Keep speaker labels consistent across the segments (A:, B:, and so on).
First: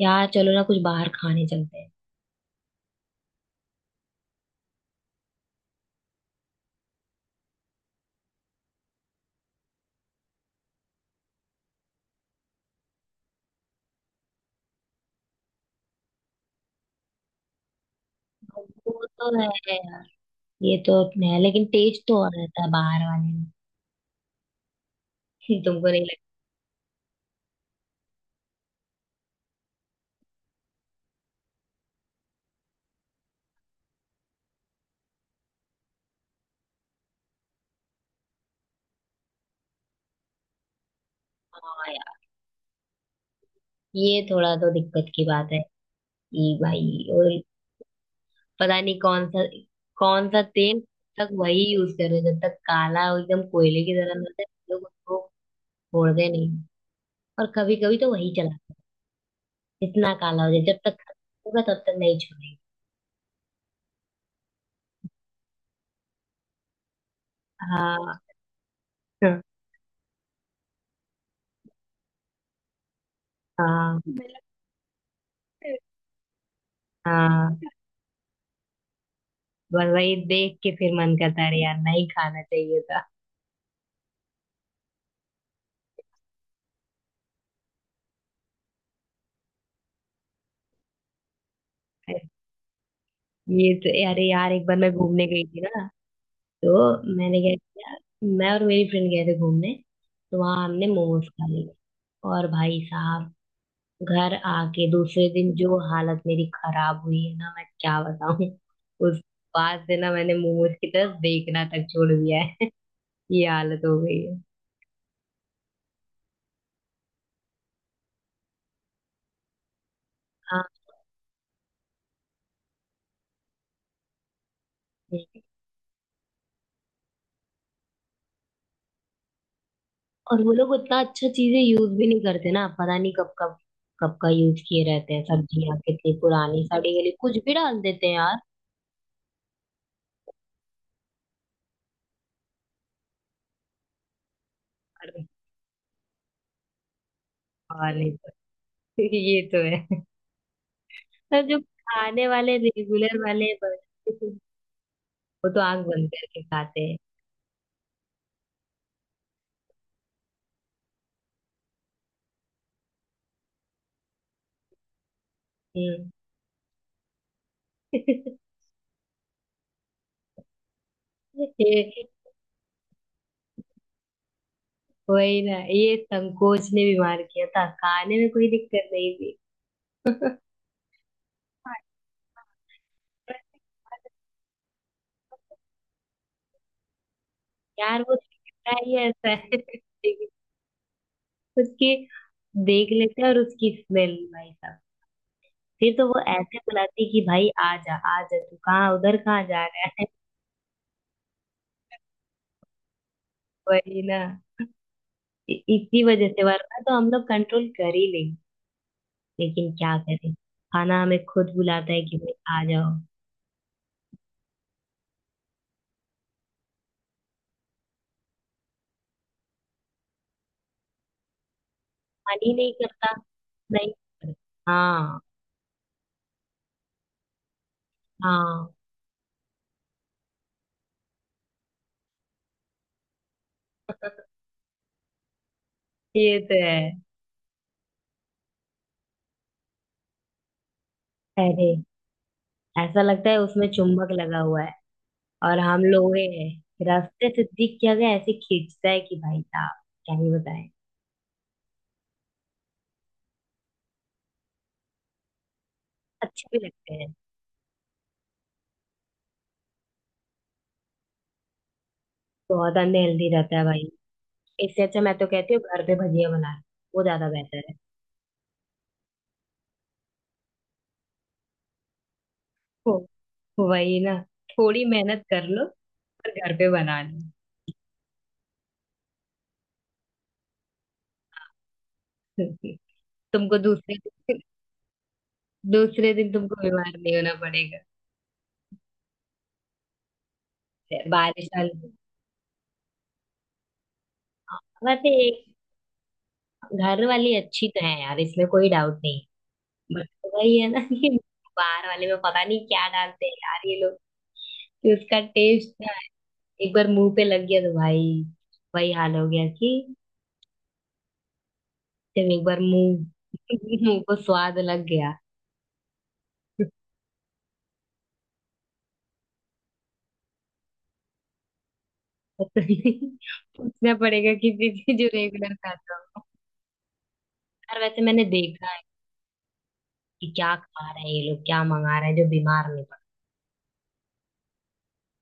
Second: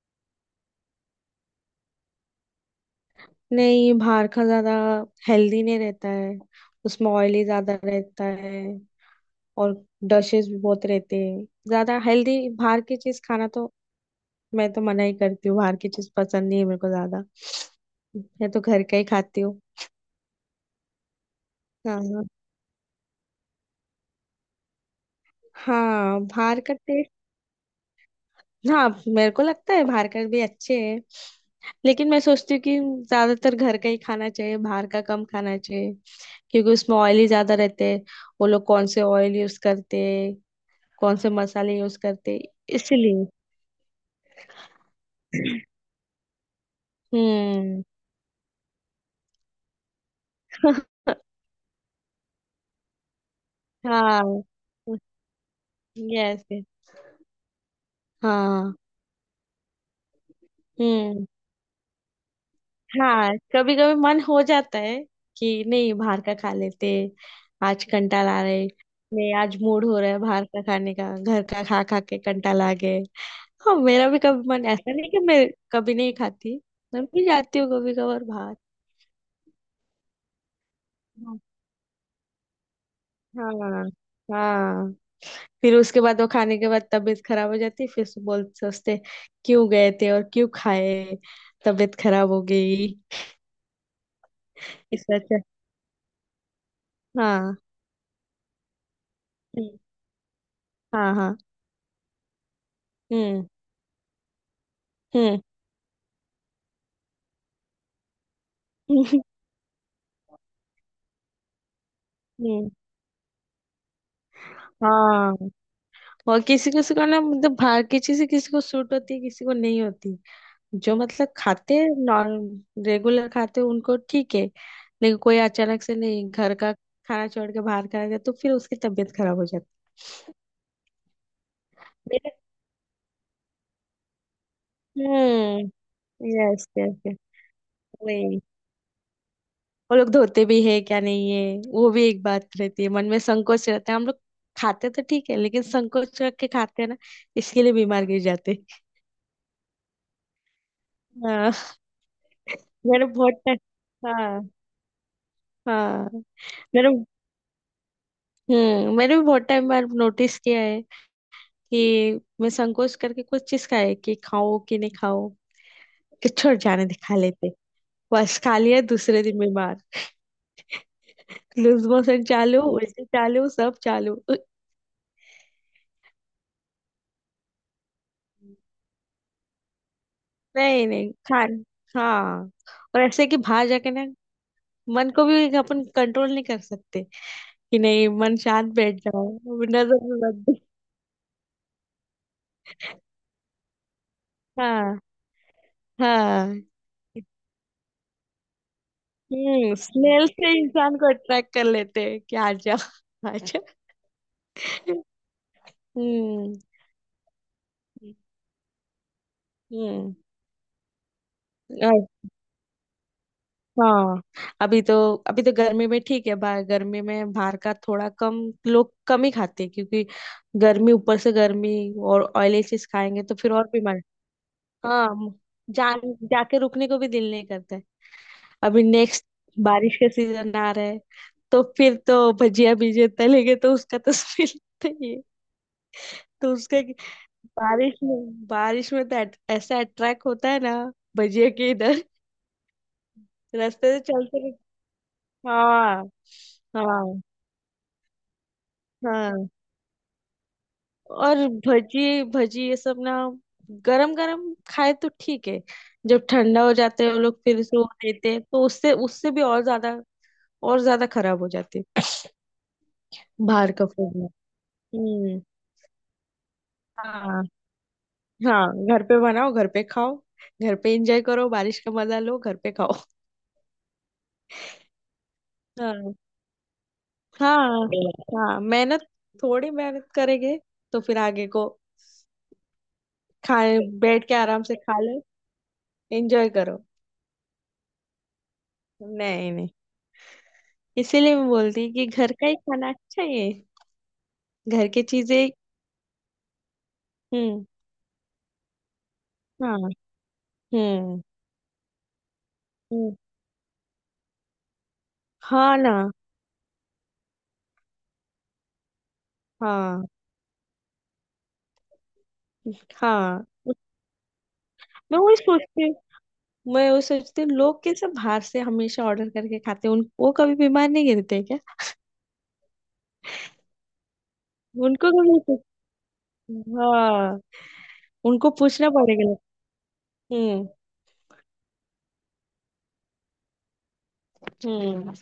A: यार चलो ना कुछ बाहर खाने चलते हैं।
B: नहीं, बाहर का ज्यादा हेल्दी नहीं रहता है। उसमें ऑयली ज्यादा रहता है। और डशेस भी बहुत रहते हैं, ज्यादा हेल्दी बाहर की चीज खाना तो। मैं तो मना ही करती हूँ, बाहर की चीज पसंद नहीं है मेरे को ज्यादा। मैं तो घर का ही
A: वो तो
B: खाती
A: है
B: हूँ।
A: यार। ये तो है लेकिन टेस्ट तो
B: हाँ।
A: और रहता है बाहर वाले में। तुमको नहीं
B: हाँ,
A: लगता?
B: बाहर का टेस्ट। हाँ, मेरे को लगता है बाहर का भी अच्छे है। लेकिन मैं सोचती हूँ कि ज्यादातर घर का ही खाना चाहिए, बाहर का कम खाना चाहिए। क्योंकि उसमें ऑयल ही ज्यादा रहते हैं। वो लोग कौन से ऑयल यूज करते हैं, कौन से मसाले
A: हाँ
B: यूज
A: यार,
B: करते। इसलिए।
A: ये थोड़ा तो दिक्कत की बात है ये भाई। और
B: हम्म
A: पता नहीं कौन सा कौन सा तेल तक वही यूज कर रहे हैं, जब तक काला हो, एकदम कोयले की तरह मिलता
B: हाँ।
A: है। लोग उसको छोड़ते
B: यस।
A: नहीं। और कभी कभी तो वही चलाते
B: हाँ।
A: हैं, इतना काला हो जाए, जब तक
B: हम्म
A: खत्म होगा तब तक नहीं छोड़ेंगे।
B: हाँ, कभी कभी मन हो जाता है कि नहीं, बाहर का खा लेते। आज
A: हाँ
B: कंटाल आ रहे। नहीं,
A: हाँ
B: आज मूड हो रहा है बाहर का खाने का, घर का खा खा के कंटाल आ गए। हाँ, मेरा भी कभी मन ऐसा नहीं कि मैं कभी नहीं खाती। मैं भी
A: हाँ,
B: जाती हूँ कभी कभार बाहर।
A: बस वही देख के फिर मन
B: हाँ।
A: करता है, अरे यार नहीं खाना चाहिए था।
B: हाँ। हाँ। फिर उसके बाद वो खाने के बाद तबीयत खराब हो जाती, फिर से बोल सोचते क्यों गए थे और क्यों खाए। तबीयत खराब हो गई।
A: ये तो, अरे यार एक बार मैं
B: इससे
A: घूमने
B: अच्छा।
A: गई थी ना। तो मैंने क्या
B: हाँ।
A: किया, मैं और मेरी फ्रेंड गए थे घूमने।
B: हम्म,
A: तो वहां हमने
B: हाँ।
A: मोमोज
B: हाँ।
A: खा लिए और भाई साहब,
B: हम्म
A: घर आके दूसरे
B: हम्म
A: दिन जो हालत मेरी खराब हुई है ना, मैं क्या बताऊं। उस बाद से ना, मैंने मोमोज की तरफ देखना तक छोड़ दिया है।
B: हम्म
A: ये हालत हो गई है।
B: हाँ। और किसी किसी को ना, मतलब बाहर की चीजें किसी को सूट होती है, किसी को नहीं होती। जो मतलब खाते हैं नॉर्म रेगुलर खाते हैं उनको ठीक है। लेकिन कोई
A: हाँ।
B: अचानक से नहीं घर का खाना छोड़ के बाहर खाना जाए तो फिर उसकी तबीयत खराब हो जाती है।
A: और वो लोग उतना अच्छा चीजें यूज भी नहीं
B: मेरे-
A: करते ना, पता नहीं कब कब कब का यूज किए रहते हैं,
B: हम्म
A: सब्जियां कितनी पुरानी
B: यस,
A: सड़ी
B: यस।
A: गली कुछ भी डाल देते हैं यार।
B: वही। वो लोग धोते भी है क्या नहीं है, वो भी एक बात रहती है, मन में संकोच रहता है। हम लोग खाते तो
A: अरे
B: ठीक है लेकिन संकोच रख के खाते हैं ना। इसके लिए
A: हाँ,
B: बीमार
A: नहीं
B: गिर
A: तो
B: जाते हैं।
A: ये तो है। पर
B: हाँ।
A: जो खाने वाले
B: मेरे
A: रेगुलर
B: बहुत
A: वाले
B: टाइम हाँ।
A: वो तो आंख बंद
B: हाँ।
A: करके खाते
B: मेरे
A: हैं।
B: मैंने भी बहुत टाइम बार नोटिस किया है कि मैं संकोच करके कुछ चीज खाए कि खाओ कि नहीं खाओ,
A: हम्म।
B: कि छोड़ जाने दे खा लेते। बस खा लिया, दूसरे दिन बीमार।
A: ये
B: लूज मोशन चालू, उल्टी चालू, सब चालू।
A: वही ना, ये संकोच ने बीमार किया था, खाने में कोई दिक्कत नहीं थी।
B: नहीं नहीं खान हाँ। और ऐसे कि बाहर जाके ना, मन को भी अपन कंट्रोल नहीं कर सकते कि
A: यार
B: नहीं
A: वो
B: मन शांत
A: दिखता ही
B: बैठ जाओ।
A: ऐसा है।
B: नजर में मत दे।
A: उसकी देख लेते हैं और उसकी स्मेल भाई साहब,
B: हाँ।
A: फिर तो वो ऐसे
B: हाँ।
A: बुलाती कि भाई आ जा आ जा, तू कहाँ, उधर कहाँ जा रहा है।
B: स्मेल से इंसान को अट्रैक्ट कर लेते हैं कि आ जा, आ जा।
A: वही ना। इसी वजह से
B: हम्म
A: वरना तो हम लोग कंट्रोल कर ही लेंगे। लेकिन क्या
B: हम्म
A: करें, खाना हमें खुद बुलाता है कि
B: और-
A: भाई आ जाओ।
B: हाँ। अभी तो अभी तो गर्मी में ठीक है, बाहर गर्मी में बाहर का थोड़ा कम लोग कम ही खाते हैं। क्योंकि गर्मी, ऊपर से गर्मी और
A: मन ही
B: ऑयली
A: नहीं
B: चीज
A: करता,
B: खाएंगे तो फिर और
A: नहीं
B: बीमार।
A: करता।
B: हाँ।
A: हाँ।
B: जान, जाके रुकने को भी दिल नहीं करता है।
A: हाँ
B: अभी नेक्स्ट बारिश का सीजन आ रहा है, तो फिर तो भजिया भीजे तलेंगे तो उसका तो स्मेल। तो ये,
A: ये
B: तो
A: तो
B: उसका
A: है।
B: कि- बारिश में तो ऐसा अट्रैक्ट होता है ना भजिया
A: अरे
B: के इधर।
A: ऐसा लगता है उसमें
B: रास्ते से
A: चुंबक लगा
B: चलते हुए-
A: हुआ है और हम
B: हाँ।
A: लोहे हैं।
B: हाँ।
A: रास्ते से दिख क्या गया, ऐसे खींचता है कि भाई
B: हाँ।
A: साहब क्या ही बताएं।
B: और भजी, भजी ये सब ना गरम गरम खाए तो ठीक है। जब
A: अच्छे
B: ठंडा
A: भी
B: हो
A: लगते
B: जाते
A: हैं।
B: हैं वो लोग फिर से वो देते हैं तो उससे उससे भी और ज्यादा खराब हो जाती।
A: बहुत अनहेल्दी रहता है
B: बाहर
A: भाई।
B: का फूड में।
A: इससे अच्छा मैं तो
B: हम्म
A: कहती हूँ, घर पे भजिया बना लो, वो ज्यादा
B: हाँ।
A: बेहतर है।
B: हाँ, घर पे बनाओ, घर पे खाओ। घर पे एंजॉय करो, बारिश का मजा लो, घर पे खाओ।
A: हो, वही ना, थोड़ी मेहनत कर लो,
B: हाँ।
A: पर घर पे बना लो।
B: हाँ। हाँ मेहनत, थोड़ी मेहनत करेंगे तो फिर आगे को
A: तुमको
B: खाए,
A: दूसरे
B: बैठ के
A: दिन,
B: आराम से खा लो,
A: दूसरे दिन
B: एंजॉय
A: तुमको
B: करो।
A: बीमार नहीं होना पड़ेगा।
B: नहीं, नहीं,
A: फिर
B: इसीलिए मैं
A: बारिश
B: बोलती
A: वाले।
B: हूँ कि घर का ही खाना अच्छा ही है। घर की
A: वैसे एक,
B: चीजें।
A: घर वाली
B: हम्म
A: अच्छी तो है यार, इसमें कोई डाउट नहीं।
B: हाँ।
A: बट वही है ना कि
B: हम्म
A: बाहर वाले में पता नहीं क्या
B: हम्म,
A: डालते हैं यार ये लोग, कि उसका टेस्ट
B: हाँ
A: ना
B: ना।
A: एक बार मुंह पे लग गया तो भाई वही हाल हो गया कि
B: हाँ।
A: जब एक बार मुंह
B: हाँ।
A: मुंह को स्वाद लग गया।
B: मैं वही सोचती हूँ, मैं वो सोचती हूँ लोग कैसे बाहर से हमेशा ऑर्डर करके खाते हैं, उन वो कभी बीमार नहीं गिरते क्या।
A: तो तुम्हें पूछना पड़ेगा किसी से जो
B: उनको कभी
A: रेगुलर
B: पूछ-
A: खाता हो।
B: हाँ,
A: यार वैसे मैंने
B: उनको
A: देखा है
B: पूछना पड़ेगा।
A: कि क्या
B: हम्म
A: खा रहे हैं ये लोग, क्या मंगा रहे हैं जो बीमार नहीं पड़ता।
B: हम्म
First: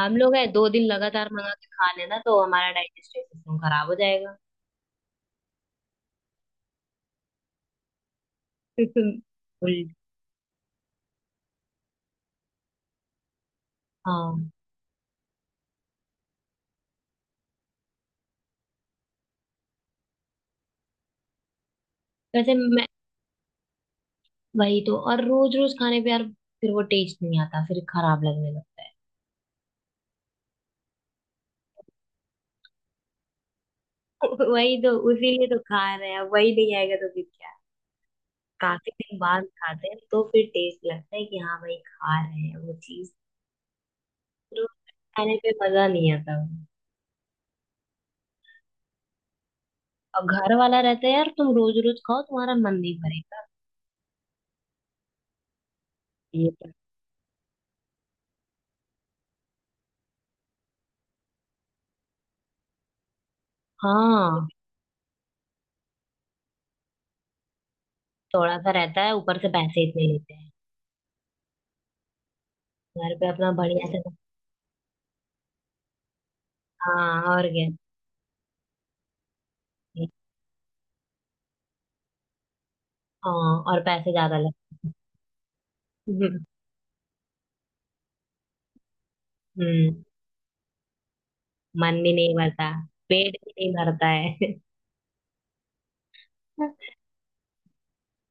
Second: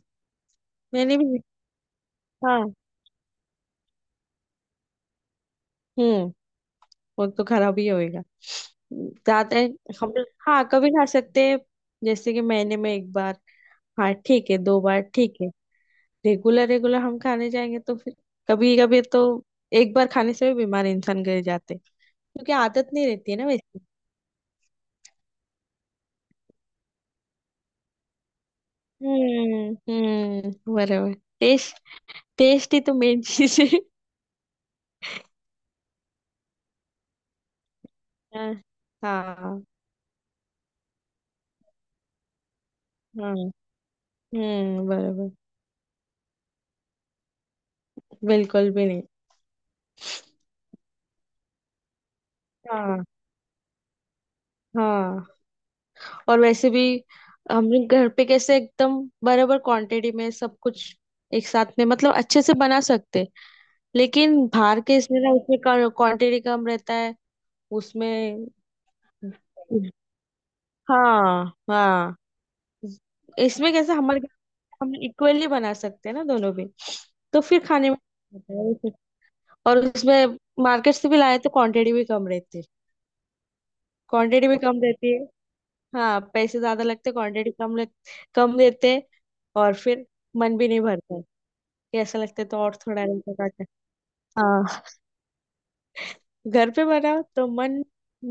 A: हम लोग है दो दिन
B: मैंने
A: लगातार
B: भी।
A: मंगा के खा लेना तो हमारा
B: हाँ।
A: डाइजेस्टिव सिस्टम खराब हो जाएगा।
B: हम्म वो तो खराब ही होएगा ज्यादा।
A: उल्ट-
B: हम। हाँ, कभी खा सकते हैं, जैसे कि महीने में एक बार। हाँ ठीक
A: हाँ।
B: है, दो बार ठीक है। रेगुलर रेगुलर हम खाने जाएंगे तो फिर कभी कभी तो एक बार खाने से भी बीमार इंसान गिर जाते हैं, क्योंकि
A: वैसे मैं,
B: आदत नहीं रहती है ना वैसे।
A: वही तो, और रोज रोज खाने पे यार फिर वो टेस्ट नहीं आता, फिर खराब लगने लगता
B: बरोबर। टेस्ट, टेस्ट ही तो मेन चीज आहे।
A: है। वही तो, उसीलिए तो खा रहे हैं, वही नहीं आएगा तो फिर क्या।
B: हा।
A: काफी दिन बाद
B: हाँ।
A: खाते हैं तो फिर टेस्ट लगता है कि हाँ भाई खा रहे हैं वो चीज।
B: हम्म
A: रोज
B: बरोबर।
A: खाने पे मजा नहीं आता।
B: बिल्कुल भी नहीं।
A: अब घर वाला रहता है यार, तुम रोज रोज खाओ तुम्हारा मन नहीं
B: हाँ।
A: भरेगा।
B: हाँ। और
A: ये
B: वैसे
A: तो।
B: भी हम लोग घर पे कैसे एकदम बराबर क्वांटिटी में सब कुछ एक साथ में, मतलब अच्छे से बना सकते। लेकिन
A: हाँ,
B: बाहर के इसमें ना उसमें क्वांटिटी कम रहता है उसमें।
A: थोड़ा सा रहता है, ऊपर से पैसे इतने लेते हैं।
B: हाँ। हाँ।
A: घर पे अपना
B: इसमें
A: बढ़िया
B: कैसे
A: से।
B: हमारे घर में हम इक्वली बना सकते हैं ना दोनों भी।
A: हाँ
B: तो
A: और
B: फिर
A: क्या।
B: खाने में होता है उसे। और उसमें मार्केट से भी लाए तो क्वांटिटी भी कम रहती है।
A: हाँ और पैसे ज्यादा
B: क्वांटिटी भी कम
A: लगते
B: रहती है। हाँ,
A: हैं।
B: पैसे ज्यादा लगते, क्वांटिटी कम लग, कम देते हैं। और
A: हम्म।
B: फिर मन भी नहीं भरता है,
A: मन
B: कि
A: भी
B: ऐसा
A: नहीं
B: लगता है तो
A: भरता,
B: और थोड़ा रहता
A: पेट भी
B: जाता।
A: नहीं भरता है।
B: हाँ, घर पे बनाओ तो मन,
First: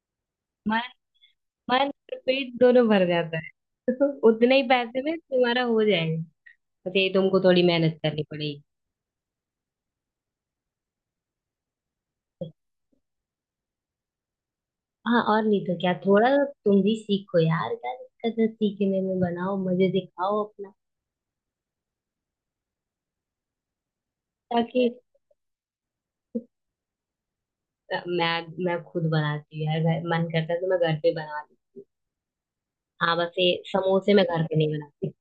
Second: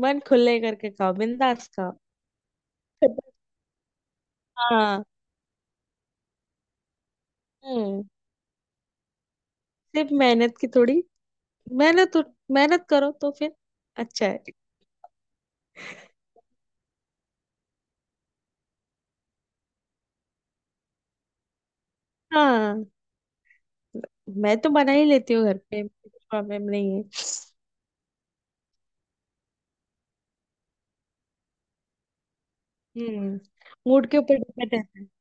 B: मन खुले
A: मन
B: करके खाओ, बिंदास
A: मन
B: खाओ।
A: और पेट दोनों भर जाता है, उतने ही पैसे
B: हाँ।
A: में तुम्हारा हो जाएगा। तो ये तुमको थोड़ी मेहनत
B: हम्म
A: करनी पड़ेगी।
B: सिर्फ मेहनत की थोड़ी मेहनत, मेहनत करो तो फिर अच्छा है।
A: हाँ और नहीं तो क्या, थोड़ा तुम भी सीखो यार, क्या दिक्कत है सीखने में, बनाओ मजे से खाओ अपना।
B: हाँ, मैं तो
A: ताकि
B: बना ही लेती हूँ घर पे, प्रॉब्लम नहीं है।
A: मैं मैं खुद बनाती हूँ यार, मन करता है तो मैं घर पे बना लूँ। हाँ, बस
B: हम्म
A: ये
B: मूड
A: समोसे
B: के
A: मैं
B: ऊपर
A: घर पे नहीं
B: डिपेंड रहता है।
A: बनाती,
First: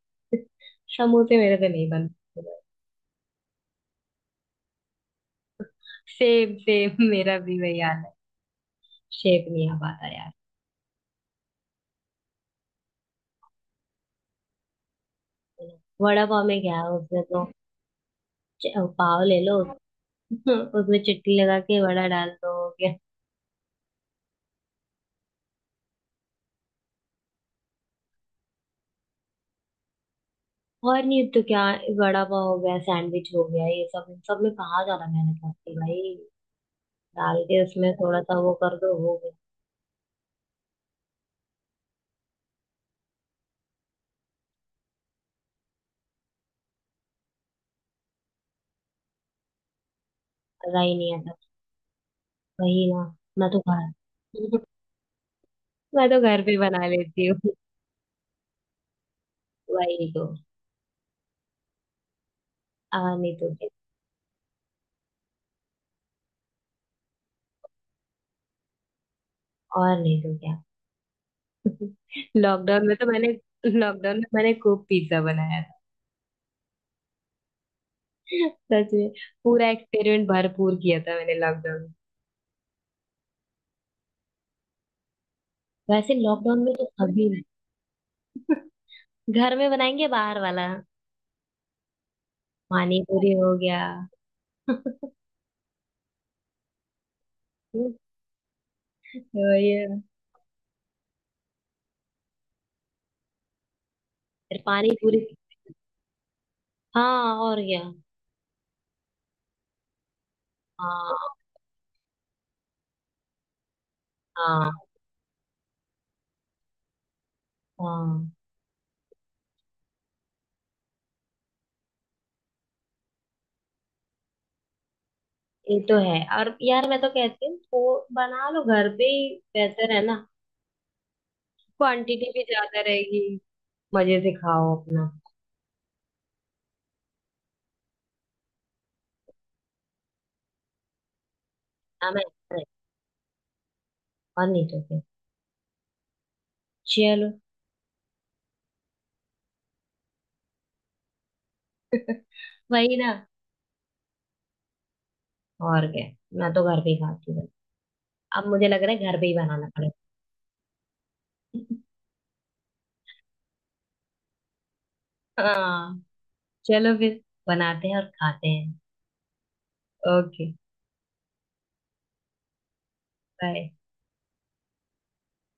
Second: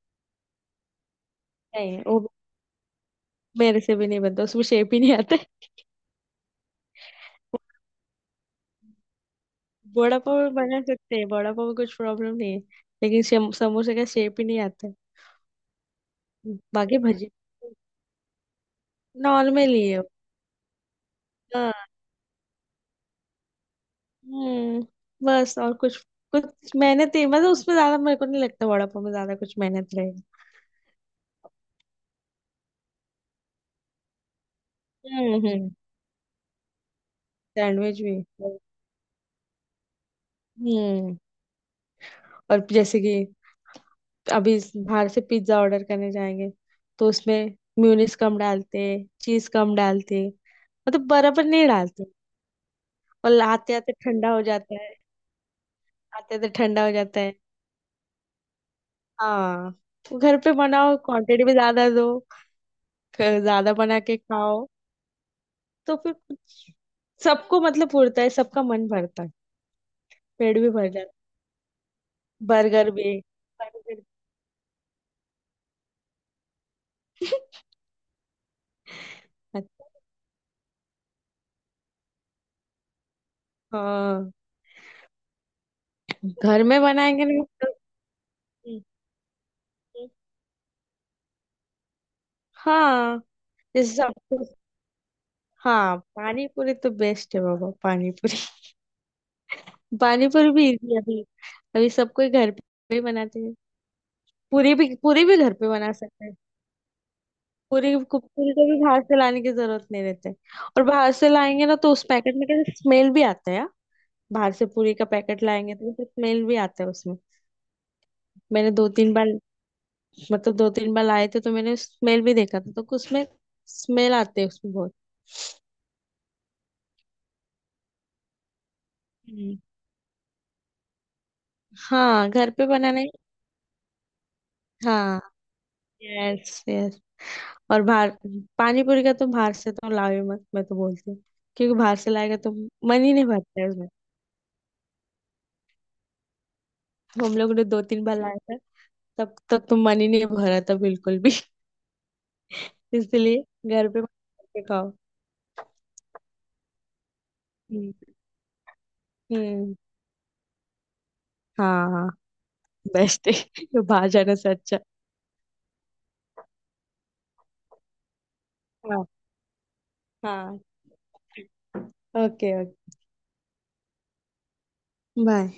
A: समोसे मेरे से नहीं
B: नहीं, वो
A: बनते।
B: मेरे से भी नहीं बनता, उसमें शेप ही नहीं आता है।
A: सेम सेम मेरा भी वही हाल है। शेप नहीं आ पाता
B: वड़ा
A: यार।
B: पाव भी बना सकते हैं, वड़ा पाव में कुछ प्रॉब्लम नहीं है। लेकिन समोसे का शेप ही नहीं आता
A: वड़ा पाव
B: है।
A: में क्या है,
B: बाकी
A: उसमें
B: भजी
A: तो च- पाव ले लो,
B: नॉर्मल ही है।
A: उसमें चटनी लगा
B: हाँ।
A: के वड़ा डाल दो, हो गया।
B: हम्म बस और कुछ, कुछ मेहनत ही, मतलब उसमें ज्यादा मेरे को नहीं लगता वड़ा पाव में ज्यादा कुछ मेहनत रहेगी।
A: और नहीं तो क्या, वड़ा पाव हो गया, सैंडविच हो गया, ये सब, इन सब में कहाँ ज्यादा
B: हम्म
A: मेहनत
B: हम्म
A: लगती है भाई। डाल के उसमें
B: सैंडविच भी।
A: थोड़ा सा वो कर दो, हो गया।
B: हम्म और जैसे कि अभी बाहर से पिज्जा ऑर्डर करने जाएंगे तो उसमें म्यूनिस कम डालते, चीज कम डालते,
A: मजा ही
B: मतलब
A: नहीं आता।
B: बराबर नहीं डालते।
A: वही ना।
B: और
A: मैं तो
B: आते
A: घर
B: आते ठंडा हो जाता है।
A: मैं तो
B: आते
A: घर
B: आते
A: पे
B: ठंडा
A: बना
B: हो जाता
A: लेती
B: है।
A: हूँ।
B: हाँ।
A: वही
B: तो
A: तो,
B: घर पे बनाओ, क्वांटिटी भी ज्यादा दो,
A: और नहीं तो क्या।
B: ज्यादा बना के खाओ तो फिर सबको, मतलब पूरता है, सबका मन भरता है,
A: और नहीं तो क्या।
B: पेट भी भर जाता है।
A: लॉकडाउन
B: बर्गर
A: में तो
B: भी,
A: मैंने
B: बर्गर।
A: लॉकडाउन में मैंने खूब पिज्जा बनाया। सच में। पूरा
B: अच्छा।
A: एक्सपेरिमेंट भरपूर किया था मैंने लॉकडाउन में।
B: हाँ,
A: वैसे लॉकडाउन
B: घर
A: में
B: में
A: तो
B: बनाएंगे
A: अभी,
B: ना तो।
A: घर में बनाएंगे, बाहर वाला पानी
B: हाँ।
A: पूरी हो गया।
B: जैसे सब, हाँ पानी पूरी तो बेस्ट है बाबा,
A: हम्म,
B: पानी पूरी।
A: तो ये।
B: पानी पूरी भी इजी है। अभी अभी सब कोई घर पे ही बनाते हैं।
A: फिर
B: पूरी
A: पानी
B: भी पूरी
A: पूरी।
B: भी घर पे बना सकते हैं।
A: हाँ और क्या।
B: पूरी को भी बाहर से लाने की जरूरत नहीं रहती। और बाहर से
A: हाँ
B: लाएंगे ना तो उस पैकेट में कैसे स्मेल भी आता है यार। बाहर से
A: हाँ।
B: पूरी का पैकेट लाएंगे तो कैसे स्मेल भी आता है उसमें।
A: हाँ
B: मैंने दो तीन बार, मतलब दो तीन बार लाए थे तो मैंने स्मेल भी देखा था, तो उसमें स्मेल आते है उसमें बहुत।
A: ये तो है, और यार मैं तो कहती हूँ वो बना लो, घर पे ही
B: हम्म।
A: बेहतर है ना, क्वांटिटी
B: हाँ,
A: भी
B: घर पे
A: ज्यादा
B: बनाने।
A: रहेगी, मजे से खाओ अपना।
B: हाँ। यस। और बाहर, पानी पूरी का तो बाहर से तो लाओ ही मत मैं तो बोलती हूँ। क्योंकि बाहर से
A: हाँ मैं,
B: लाएगा तो मन ही नहीं भरता है उसमें।
A: और नहीं तो क्या। चलो,
B: हम लोग ने दो तीन बार लाया था, तब तक तो मन ही नहीं भरा था बिल्कुल भी।
A: वही ना,
B: इसलिए घर पे बना के खाओ।
A: और क्या, मैं तो घर पे ही खाती हूँ।
B: हम्म
A: अब मुझे लग रहा है घर पे ही बनाना
B: हम्म,
A: पड़ेगा।
B: हाँ। हाँ, बेस्ट है बाहर जाने से अच्छा।
A: हाँ चलो फिर, बनाते हैं और खाते हैं।
B: हाँ।
A: ओके।
B: हाँ, ओके, ओके।
A: बाय।
B: बाय।